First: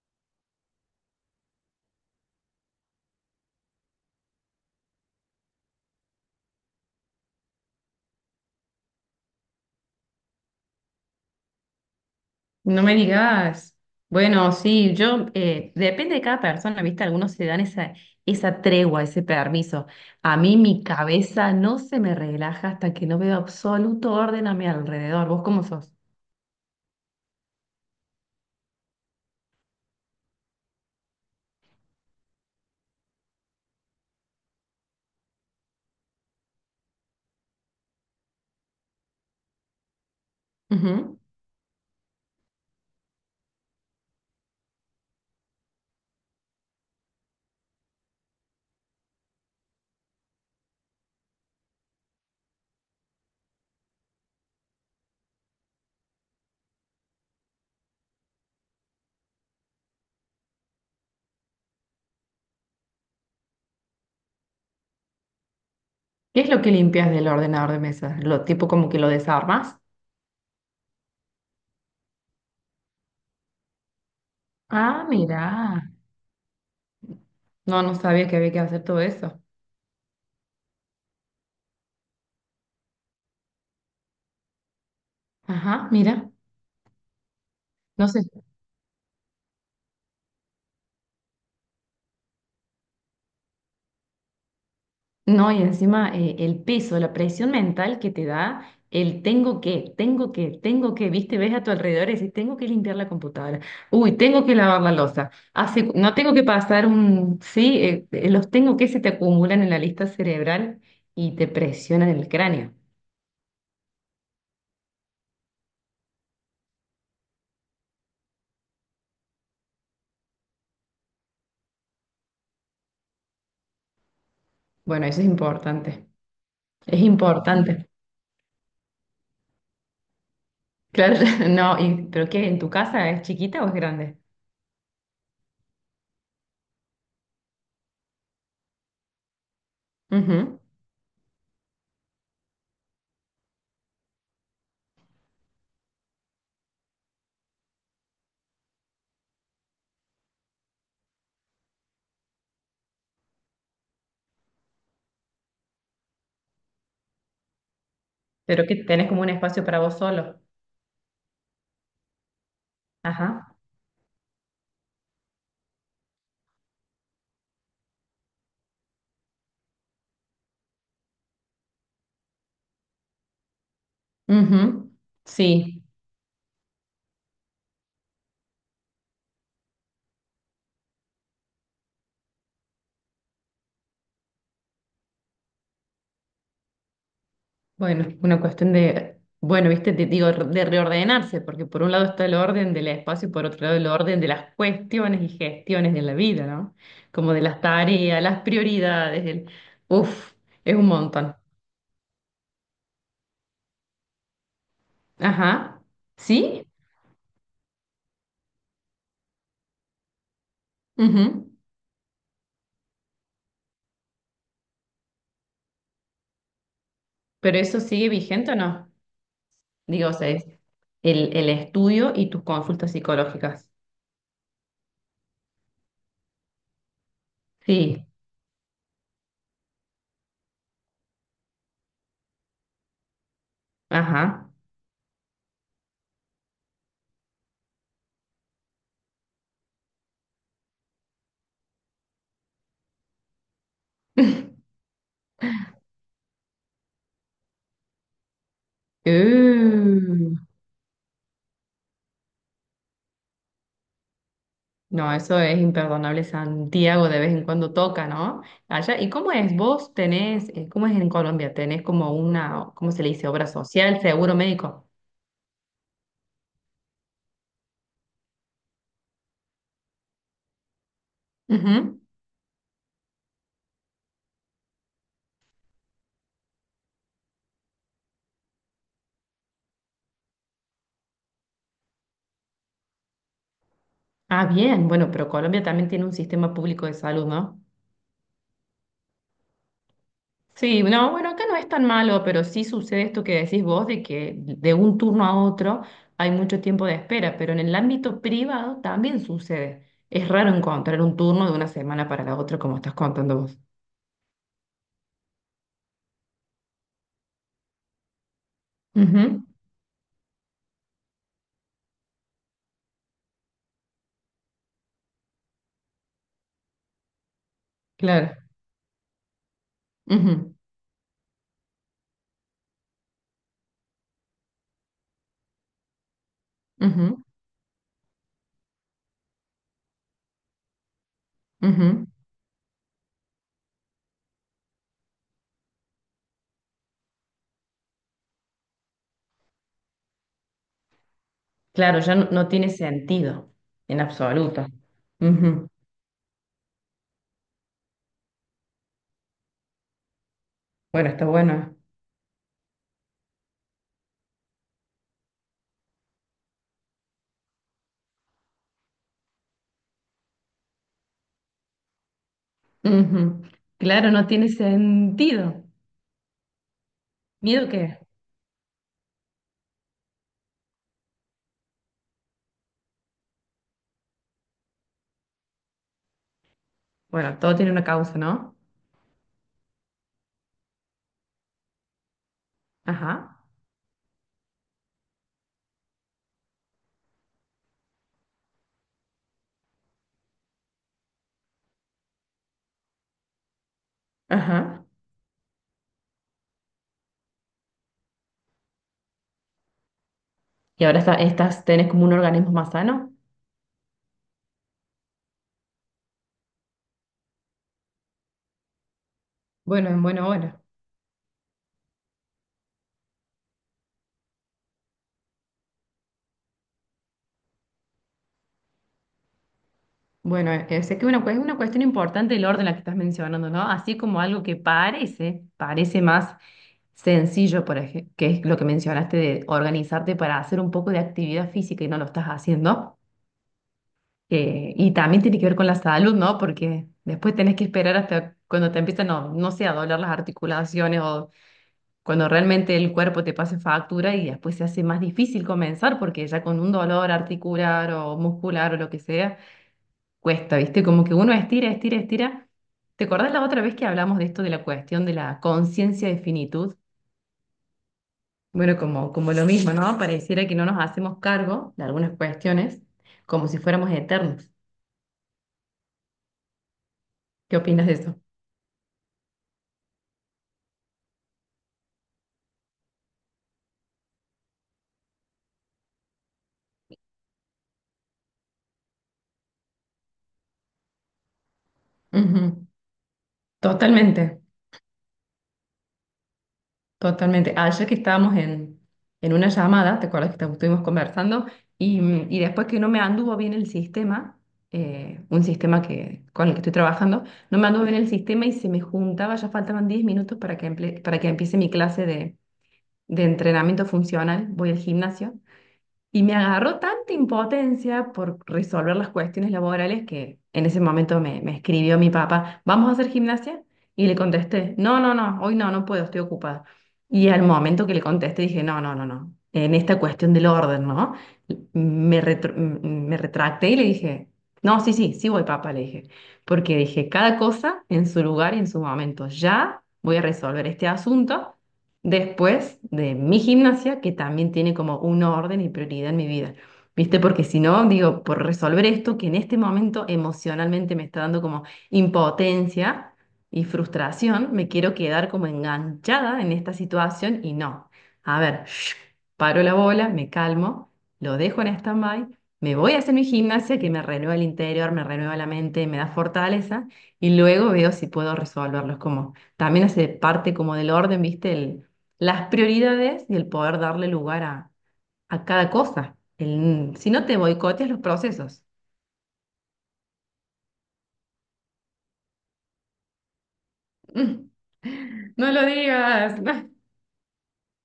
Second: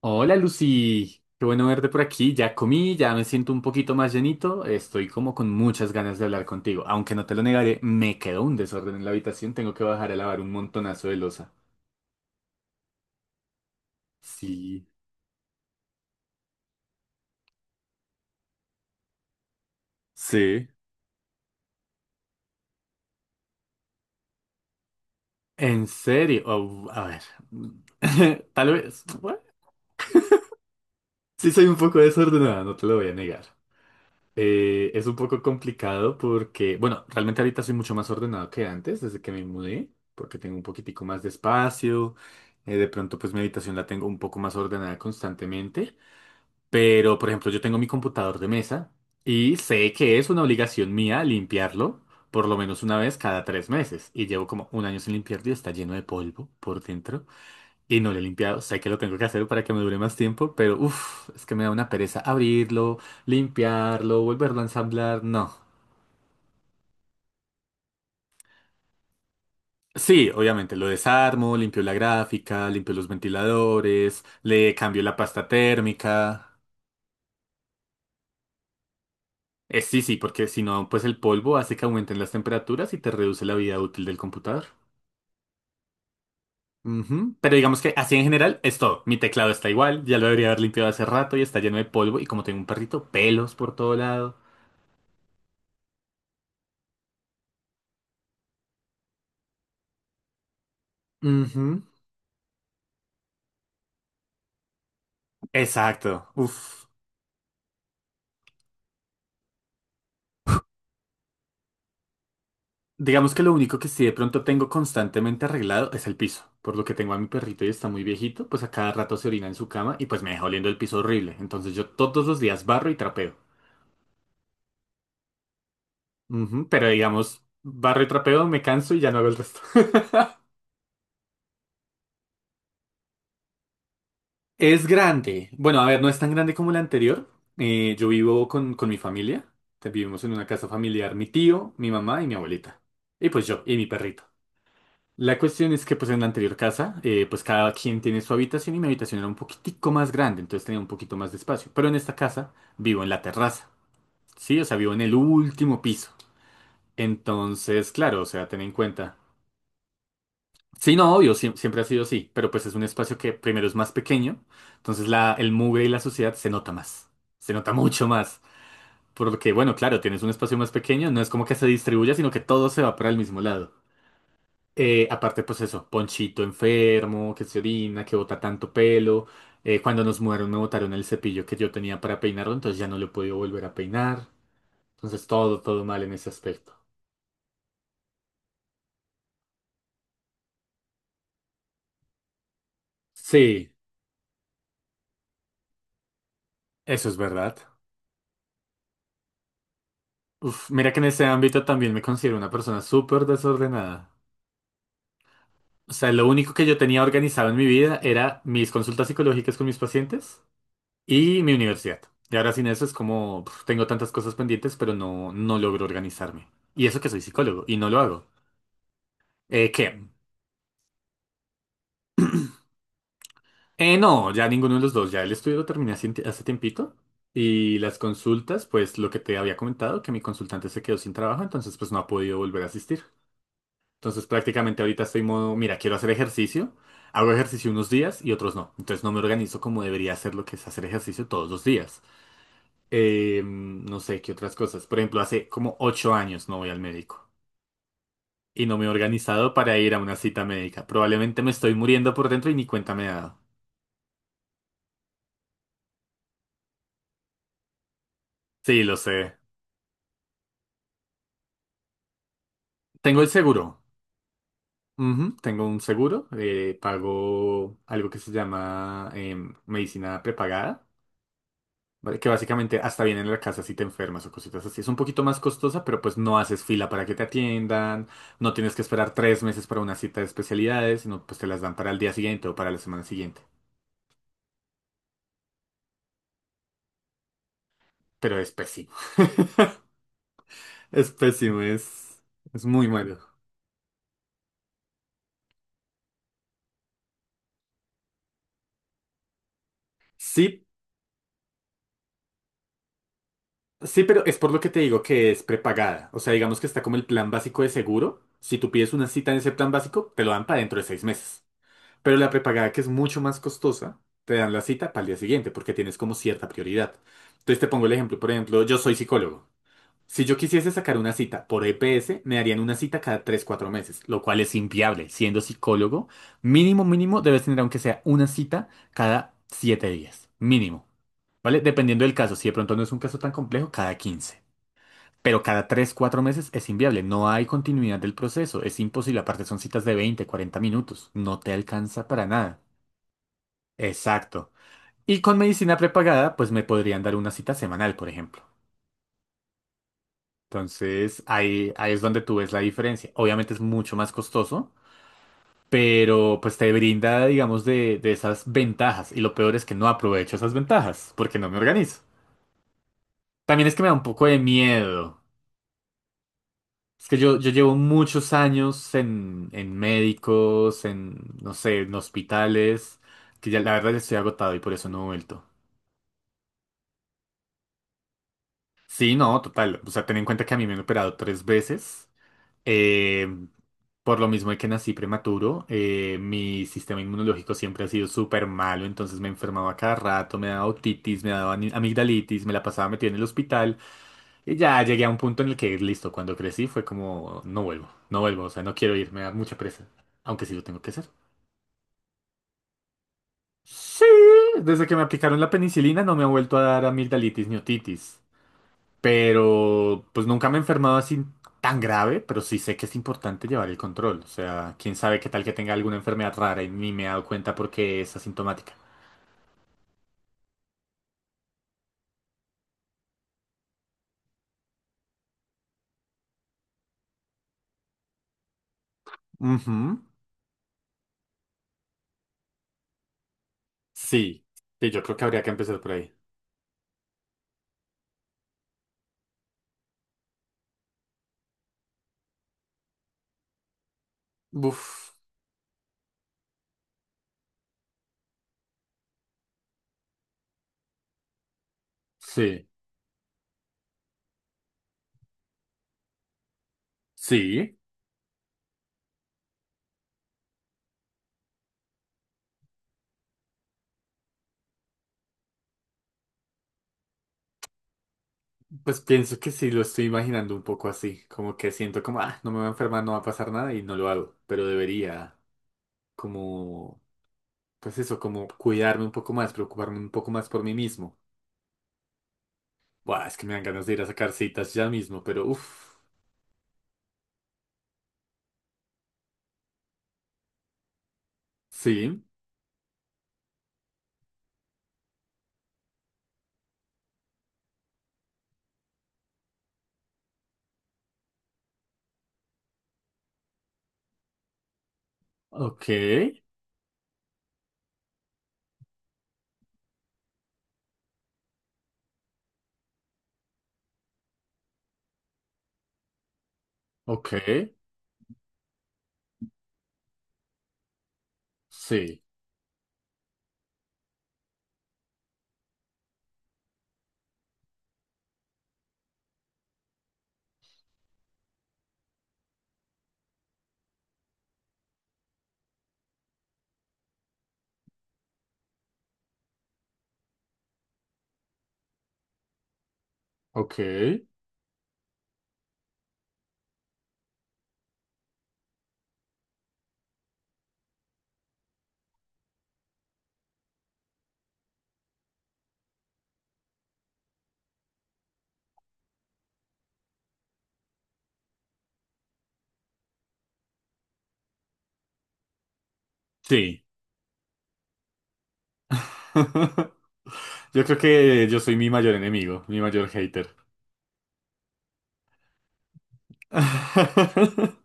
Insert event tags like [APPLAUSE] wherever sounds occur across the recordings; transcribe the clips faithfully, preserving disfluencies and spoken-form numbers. Hola Lucy, qué bueno verte por aquí. Ya comí, ya me siento un poquito más llenito. Estoy como con muchas ganas de hablar contigo. Aunque no te lo negaré, me quedó un desorden en la habitación. Tengo que bajar a lavar un montonazo de loza. No me digas. Bueno, Sí. sí, yo, eh, depende de cada persona, ¿viste? Algunos se dan esa, esa tregua, ese permiso. A mí Sí. mi cabeza no se me relaja hasta que no veo absoluto orden a mi alrededor. ¿Vos cómo ¿En sos? serio? Oh, a ver. [LAUGHS] Tal vez. bueno, sí, soy un poco desordenada, no te lo voy a negar. Eh, es un poco complicado porque, bueno, realmente ahorita soy mucho más ordenado que antes, desde que me mudé, porque tengo un poquitico Ujú. más de espacio. Eh, de pronto, pues mi habitación la tengo un poco más ordenada constantemente. Pero, por ejemplo, yo tengo mi computador de mesa y sé que es una obligación mía limpiarlo por lo menos una vez cada tres meses. Y llevo como un año sin limpiarlo y está lleno de polvo por dentro. Y no lo he limpiado, sé que lo tengo que hacer para que me dure más tiempo, pero uff, es que me da una pereza abrirlo, limpiarlo, volverlo a ensamblar, no. ¿Qué es lo que limpias del ordenador de mesa? ¿Lo tipo como que lo desarmas? Sí, obviamente, lo desarmo, limpio la gráfica, limpio los ventiladores, le cambio Ah, la pasta mira. térmica. No, no sabía que había que hacer todo eso. Eh, sí, sí, porque si no, pues el polvo hace que aumenten las temperaturas y te reduce la vida útil del computador. Ajá, mira. Ujú. Pero digamos que No así en sé. general es todo. Mi teclado está igual, ya lo debería haber limpiado hace rato y está lleno de polvo y como tengo un perrito, pelos por todo lado. No, y encima eh, el peso, la presión mental que te da el tengo que, tengo que, tengo que, viste, ves a tu Ujú. alrededor y dices, tengo que limpiar la computadora, uy, tengo que lavar la loza, Hace- no Exacto. tengo que Uf. pasar un, sí, eh, eh, los tengo que se te acumulan en la lista cerebral y te presionan el cráneo. Digamos que lo único que sí de pronto tengo constantemente arreglado es el piso. Por lo que tengo a mi perrito y está muy viejito, pues a cada rato se orina en su cama y pues me deja oliendo el piso horrible. Entonces yo todos los días barro y trapeo. Bueno, eso es importante, Ujú. Pero es digamos, importante. barro y trapeo, me canso y ya no hago el resto. [LAUGHS] Claro, [LAUGHS] no, y, pero ¿qué? ¿En tu casa es chiquita o es grande? Es grande. Bueno, a ver, no es tan grande como la anterior. Eh, yo vivo con, con mi familia. Te- Vivimos en una Ujú. casa familiar, mi tío, mi mamá y mi abuelita. Y pues yo y mi perrito. La cuestión es que pues en la anterior casa, eh, pues cada quien tiene su habitación y mi habitación era un poquitico más grande, entonces tenía un poquito más de espacio. Pero en esta casa vivo en la terraza, ¿sí? O sea, vivo en el último piso. Entonces, claro, o sea, ten Pero en que tenés cuenta. como un espacio para vos solo. Sí, no, obvio, siem- siempre ha sido así, pero pues es un espacio que Ajá. primero es más pequeño, entonces la, el mugre y la suciedad se nota más, se nota mucho más. Porque, bueno, claro, tienes un espacio más pequeño, no es como que se distribuya, sino que todo se va para el mismo lado. Ujú. Eh, aparte, pues Sí. eso, Ponchito enfermo, que se orina, que bota tanto pelo. Eh, cuando nos mudaron me botaron el cepillo que yo tenía para peinarlo, entonces ya no lo he podido volver a peinar. Entonces todo, todo mal en ese aspecto. Bueno, una cuestión de, bueno, viste, te digo, de reordenarse, porque por un lado está el orden del espacio y por otro Sí, lado el orden de las cuestiones y gestiones de la vida, ¿no? eso es Como de verdad. las tareas, las prioridades, el, uf, Uf, es un mira que en ese montón. ámbito también me considero una persona súper desordenada. Ajá, O sea, lo único sí, que yo tenía organizado en mi vida era mis consultas psicológicas con mis pacientes y ujú. mi universidad. Y ahora sin eso es como, pf, tengo tantas cosas pendientes, pero no, no logro organizarme. Y eso que soy ¿Pero psicólogo y eso no lo sigue hago. vigente o no? Eh, ¿qué? Digo, o sea, es el, el estudio y tus consultas psicológicas. Eh, no, ya ninguno de los dos. Ya el estudio lo terminé hace, hace tiempito. Y las Sí, consultas, pues lo que te había comentado, que mi consultante se quedó sin trabajo, entonces pues no ha podido volver a asistir. Entonces ajá. prácticamente ahorita estoy modo, mira, quiero hacer ejercicio. Hago ejercicio unos días y otros no. Entonces no me organizo como debería hacer lo que es hacer ejercicio todos los días. Eh, no sé qué otras [LAUGHS] cosas. Por ejemplo, hace como ocho años no voy al médico. Y no me he organizado para ir a una Uh. cita médica. Probablemente me estoy muriendo por dentro y ni cuenta me he dado. No, eso es imperdonable. Santiago de vez en cuando toca, ¿no? Sí, lo Allá. ¿Y cómo sé. es? ¿Vos tenés, eh, cómo es en Colombia? ¿Tenés como una, cómo se le Tengo dice, el obra seguro. social, seguro médico? Ujú. Tengo un seguro. Eh, pago algo que se llama em, medicina prepagada, Ujú. ¿vale? Que básicamente hasta viene en la casa si te enfermas o cositas así. Es un poquito más costosa, pero pues no haces fila para que te atiendan. No tienes que esperar tres meses para una cita de especialidades, sino pues te las dan para el día siguiente o para la semana siguiente. Ah, bien. Bueno, pero Colombia también tiene un sistema público de salud, ¿no? Pero es pésimo. [LAUGHS] Sí, Es no, bueno, acá no pésimo, es tan es, malo, pero es sí muy sucede malo. esto que decís vos de que de un turno a otro hay mucho tiempo de espera, pero en el ámbito privado también sucede. Es raro Sí, encontrar un turno de una semana para la otra, como estás contando vos. sí, pero es por lo que te digo que es prepagada. O sea, digamos que está como el plan básico de seguro. Si tú pides una cita en Ujú, ese plan básico, te lo dan para dentro de seis meses. Pero la prepagada, que es mucho más costosa, te dan la cita para el día siguiente porque tienes como cierta prioridad. Entonces te pongo el ejemplo. Por claro. ejemplo, yo soy psicólogo. Si yo Ujú. quisiese sacar una cita por E P S, me darían una cita cada tres cuatro meses, lo cual es inviable. Siendo psicólogo, mínimo, mínimo, Ujú, debes tener aunque sea una cita cada siete días. Mínimo. ¿Vale? Dependiendo ujú. del caso. Si de pronto no es un caso tan complejo, cada quince, pero cada tres cuatro meses es inviable. No hay continuidad del proceso. Es imposible. Aparte son citas de veinte cuarenta minutos. No te Claro, alcanza ya para no, no nada. tiene sentido en Exacto. absoluto. Y con Ujú. medicina prepagada, pues me podrían dar una cita semanal, por ejemplo. Bueno, Entonces, está ahí, bueno. ahí es donde tú ves la diferencia. Obviamente es mucho más costoso, pero pues te brinda, digamos, de, de esas ventajas. Y lo peor es que no aprovecho esas ventajas porque no me organizo. Ujú. También es que me da un Claro, poco no de tiene miedo. sentido. Es que yo, yo ¿Miedo llevo qué? muchos años en, en médicos, en, no sé, en hospitales, que ya la verdad ya estoy agotado y por eso no he vuelto. Bueno, todo tiene una causa, ¿no? Sí, no, total. O sea, ten en cuenta que a mí me han operado tres veces. Ajá. Eh, por lo mismo de que nací prematuro, eh, mi sistema inmunológico siempre ha sido súper malo, entonces me enfermaba cada rato, me daba otitis, me daba ani- amigdalitis, me la pasaba metida en el hospital y ya Ajá. llegué a un punto en el que, listo, cuando crecí fue como, no vuelvo, no vuelvo, o sea, no quiero ir, me da mucha presa, aunque sí lo tengo Y que ahora hacer. está- estás, tenés como un organismo más sano. Sí, desde que me aplicaron la penicilina no me ha vuelto a dar amigdalitis ni otitis. Bueno, en Pero pues buena nunca me he hora. enfermado así tan grave, pero sí sé que es importante llevar el control. O sea, quién sabe qué tal que tenga alguna enfermedad rara y ni me he dado cuenta porque es asintomática. Bueno, eh, sé que una, cue- es una cuestión importante el orden la que estás mencionando, ¿no? Así como algo que parece, parece más sencillo, por ejemplo, que es lo que mencionaste de Ujú. organizarte para hacer un poco de actividad física y no lo estás haciendo. Sí, Que- sí, y yo creo también que tiene habría que que ver con la empezar por ahí. salud, ¿no? Porque después tenés que esperar hasta cuando te empiezan, no, no sé, a doler las articulaciones o cuando realmente el cuerpo te pase factura y después se hace más Uf, difícil comenzar porque ya con un dolor articular o muscular o lo que sea cuesta, ¿viste? Como que uno estira, estira, estira. sí, ¿Te acordás la otra vez que hablamos de esto, de la cuestión de la conciencia de finitud? sí. Bueno, como, como lo mismo, ¿no? Pareciera que no nos hacemos cargo de algunas cuestiones como si fuéramos eternos. ¿Qué opinas de eso? Pues pienso que sí, lo estoy imaginando un poco así, como que siento como, ah, no me va a enfermar, no va a pasar nada y no lo hago, pero debería como, pues eso, como cuidarme un poco más, preocuparme un poco más por mí mismo. Ujú, Buah, es que me dan ganas de ir a sacar totalmente. citas ya mismo, pero uff. Totalmente. Ah, ayer que estábamos en, en una llamada, ¿te acuerdas que esta- estuvimos conversando? Y, Sí. mm, y después que no me anduvo bien el sistema, eh, un sistema que, con el que estoy trabajando, no me anduvo bien el sistema y se me juntaba, ya faltaban diez minutos para que, emple- para que empiece mi clase de, de entrenamiento funcional. Voy al gimnasio Ok. y me agarró tanta impotencia por resolver las cuestiones laborales que en ese momento me, me escribió mi papá, ¿vamos a hacer gimnasia? Y le contesté, no, no, no, hoy no, no puedo, estoy ocupada. Y al Ok. momento que le contesté dije, no, no, no, no, en esta cuestión del orden, ¿no? Me, Sí. retr- me retracté y le dije, no, sí, sí, sí voy, papá, le dije, porque dije, cada cosa en su lugar y en su momento, ya voy a resolver este asunto después de mi gimnasia, que también tiene como un orden y prioridad en mi vida. ¿Viste? Porque si no, digo, por resolver esto que en este momento emocionalmente me está dando como impotencia y Ok. frustración, me quiero quedar como enganchada en esta situación y no. A ver, shh, paro la bola, me calmo, lo dejo en stand-by, me voy a hacer mi gimnasia que me renueva el interior, me renueva la mente, me da fortaleza y luego veo si puedo resolverlos. Es como, también hace parte como del orden, ¿viste? El, las prioridades y el poder darle lugar a, a cada cosa. Sí. El- si no te boicoteas los procesos. [LAUGHS] Yo creo que yo soy mi mayor enemigo, mi mayor hater. [LAUGHS] Mm. No lo digas. [LAUGHS] [LAUGHS]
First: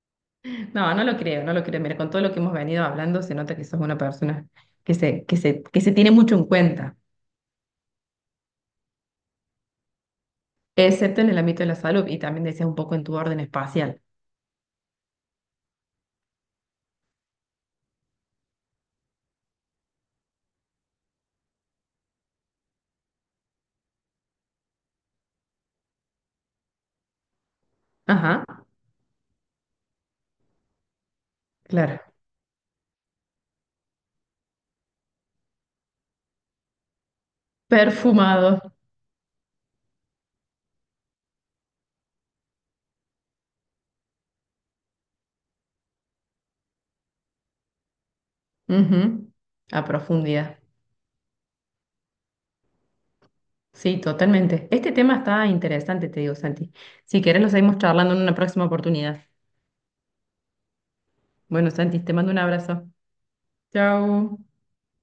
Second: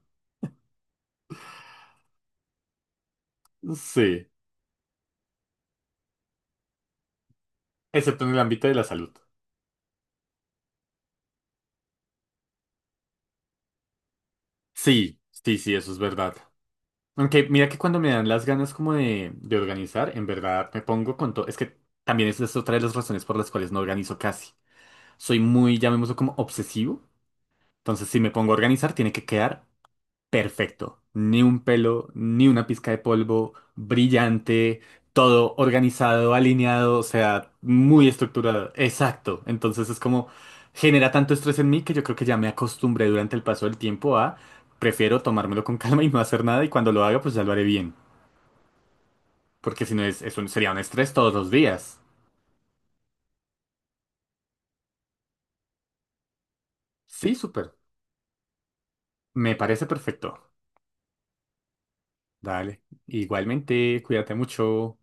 No, no lo creo, no lo creo. Mira, con todo lo que hemos venido hablando, se nota que sos una Sí. persona que se, que se, que se tiene mucho en cuenta, Excepto en el ámbito de la salud. excepto en el ámbito de la salud y también decías un poco en tu orden espacial. Sí, sí, sí, eso es verdad. Aunque mira que cuando me dan las ganas como de, de organizar, en verdad me pongo con todo. Es que también esa es otra de las razones por las cuales no organizo casi. Soy muy, llamémoslo como obsesivo. Entonces, si me Ajá, pongo a organizar, tiene que quedar perfecto. Ni un claro. pelo, ni una pizca de polvo, brillante, todo organizado, alineado, o sea, muy Perfumado. estructurado. Exacto. Entonces es como genera tanto estrés en mí que yo creo que ya me acostumbré durante el paso del tiempo a prefiero tomármelo con [LAUGHS] calma y no hacer nada y cuando lo haga pues ya lo haré bien. Ujú. A Porque si no es, eso profundidad. sería un estrés todos los días. Sí, totalmente. Este tema está interesante, te digo, Santi. Si Sí, querés, lo súper. seguimos charlando en una próxima oportunidad. Me parece perfecto. Bueno, Santi, te mando un Dale. abrazo. Igualmente, cuídate Chao. mucho.